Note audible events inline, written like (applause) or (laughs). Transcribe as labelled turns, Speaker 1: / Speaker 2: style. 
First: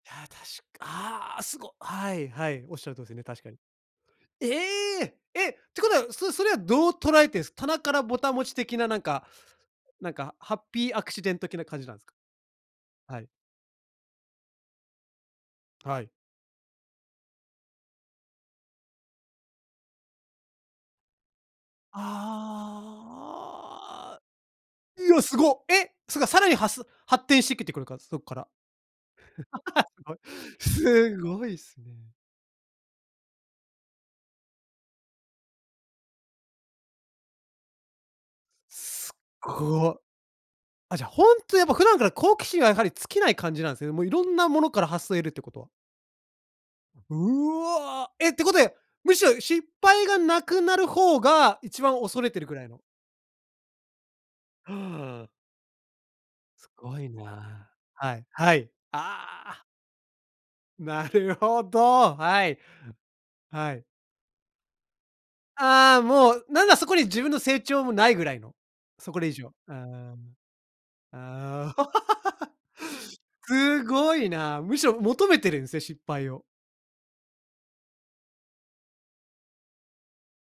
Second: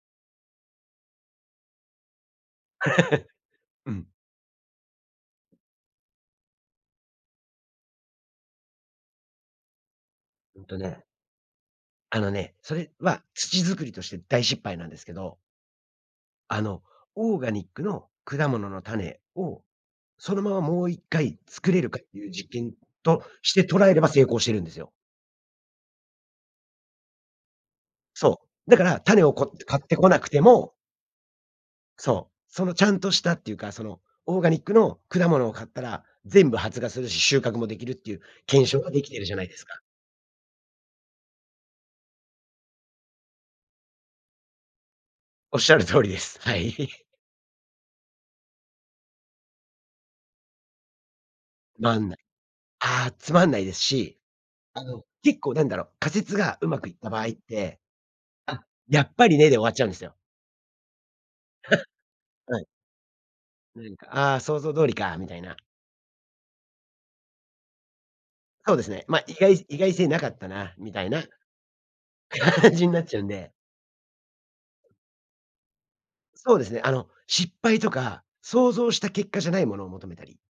Speaker 1: いや確く、ああすご、はいはい、おっしゃる通りすね、確かに。
Speaker 2: (chuckles) うん。
Speaker 1: ええ！え、てことは、そそれはどう捉えてるんです？棚からぼた餅的な、なんかなんか、ハ
Speaker 2: う
Speaker 1: ッ
Speaker 2: んと
Speaker 1: ピーア
Speaker 2: ね
Speaker 1: クシデントけな感じなんすか？
Speaker 2: あのね、それは
Speaker 1: はい。
Speaker 2: 土づくりとして大失敗なんですけど。
Speaker 1: はい。
Speaker 2: あの、オーガニックの果物の種をそのままもう一回作れるかっていう実験として捉えれば、
Speaker 1: ああ。
Speaker 2: 成功してるんですよ。
Speaker 1: いや、すご。え、それがさらにはす発展してきてくるから、そっか
Speaker 2: そ
Speaker 1: ら。
Speaker 2: う。だから種をこって買っ
Speaker 1: (laughs)
Speaker 2: てこなくても
Speaker 1: すごい、すごいっすね。
Speaker 2: そう、そのちゃんとしたっていうか、そのオーガニックの果物を買ったら全部発芽するし、収穫もできるっていう検証ができ
Speaker 1: す
Speaker 2: て
Speaker 1: っ
Speaker 2: るじゃないですか。
Speaker 1: ご。あ、じゃあ、ほんとやっぱ普段から好奇心はやはり尽きない感じなんですね、もういろんなものから発想えるってこ
Speaker 2: お
Speaker 1: と
Speaker 2: っ
Speaker 1: は。
Speaker 2: しゃる通りです。はい。(laughs)
Speaker 1: うわ、えってことや、むしろ失敗がなくなる方が一
Speaker 2: な
Speaker 1: 番
Speaker 2: んない。
Speaker 1: 恐れてるぐらいの。
Speaker 2: あ、つまんないですし、あの
Speaker 1: はあ。
Speaker 2: 結構なんだろう、仮説がう
Speaker 1: す
Speaker 2: まくいっ
Speaker 1: ごい
Speaker 2: た場合っ
Speaker 1: な。
Speaker 2: て、
Speaker 1: はい、は
Speaker 2: あ、
Speaker 1: い。
Speaker 2: やっぱり
Speaker 1: あ
Speaker 2: ねで終
Speaker 1: あ。
Speaker 2: わっちゃうんですよ。
Speaker 1: なるほ
Speaker 2: (scoffs)
Speaker 1: ど、はい、
Speaker 2: はい。
Speaker 1: はい。
Speaker 2: 何か、ああ、想像通りかみたいな。
Speaker 1: ああ、もうなんかそこに自分の成長もないぐらいの、
Speaker 2: そうですね。
Speaker 1: そう、こ
Speaker 2: ま、
Speaker 1: れ
Speaker 2: 意
Speaker 1: 以上。
Speaker 2: 外意外性
Speaker 1: あ
Speaker 2: なかったなみたいな。
Speaker 1: あ、ああ。
Speaker 2: 感じになっ
Speaker 1: (laughs)
Speaker 2: ちゃうんで。
Speaker 1: すごいな。むしろ求めてるんすね、失敗を。
Speaker 2: そうですね。あの、失敗とか想像した結果じゃないものを求めたり。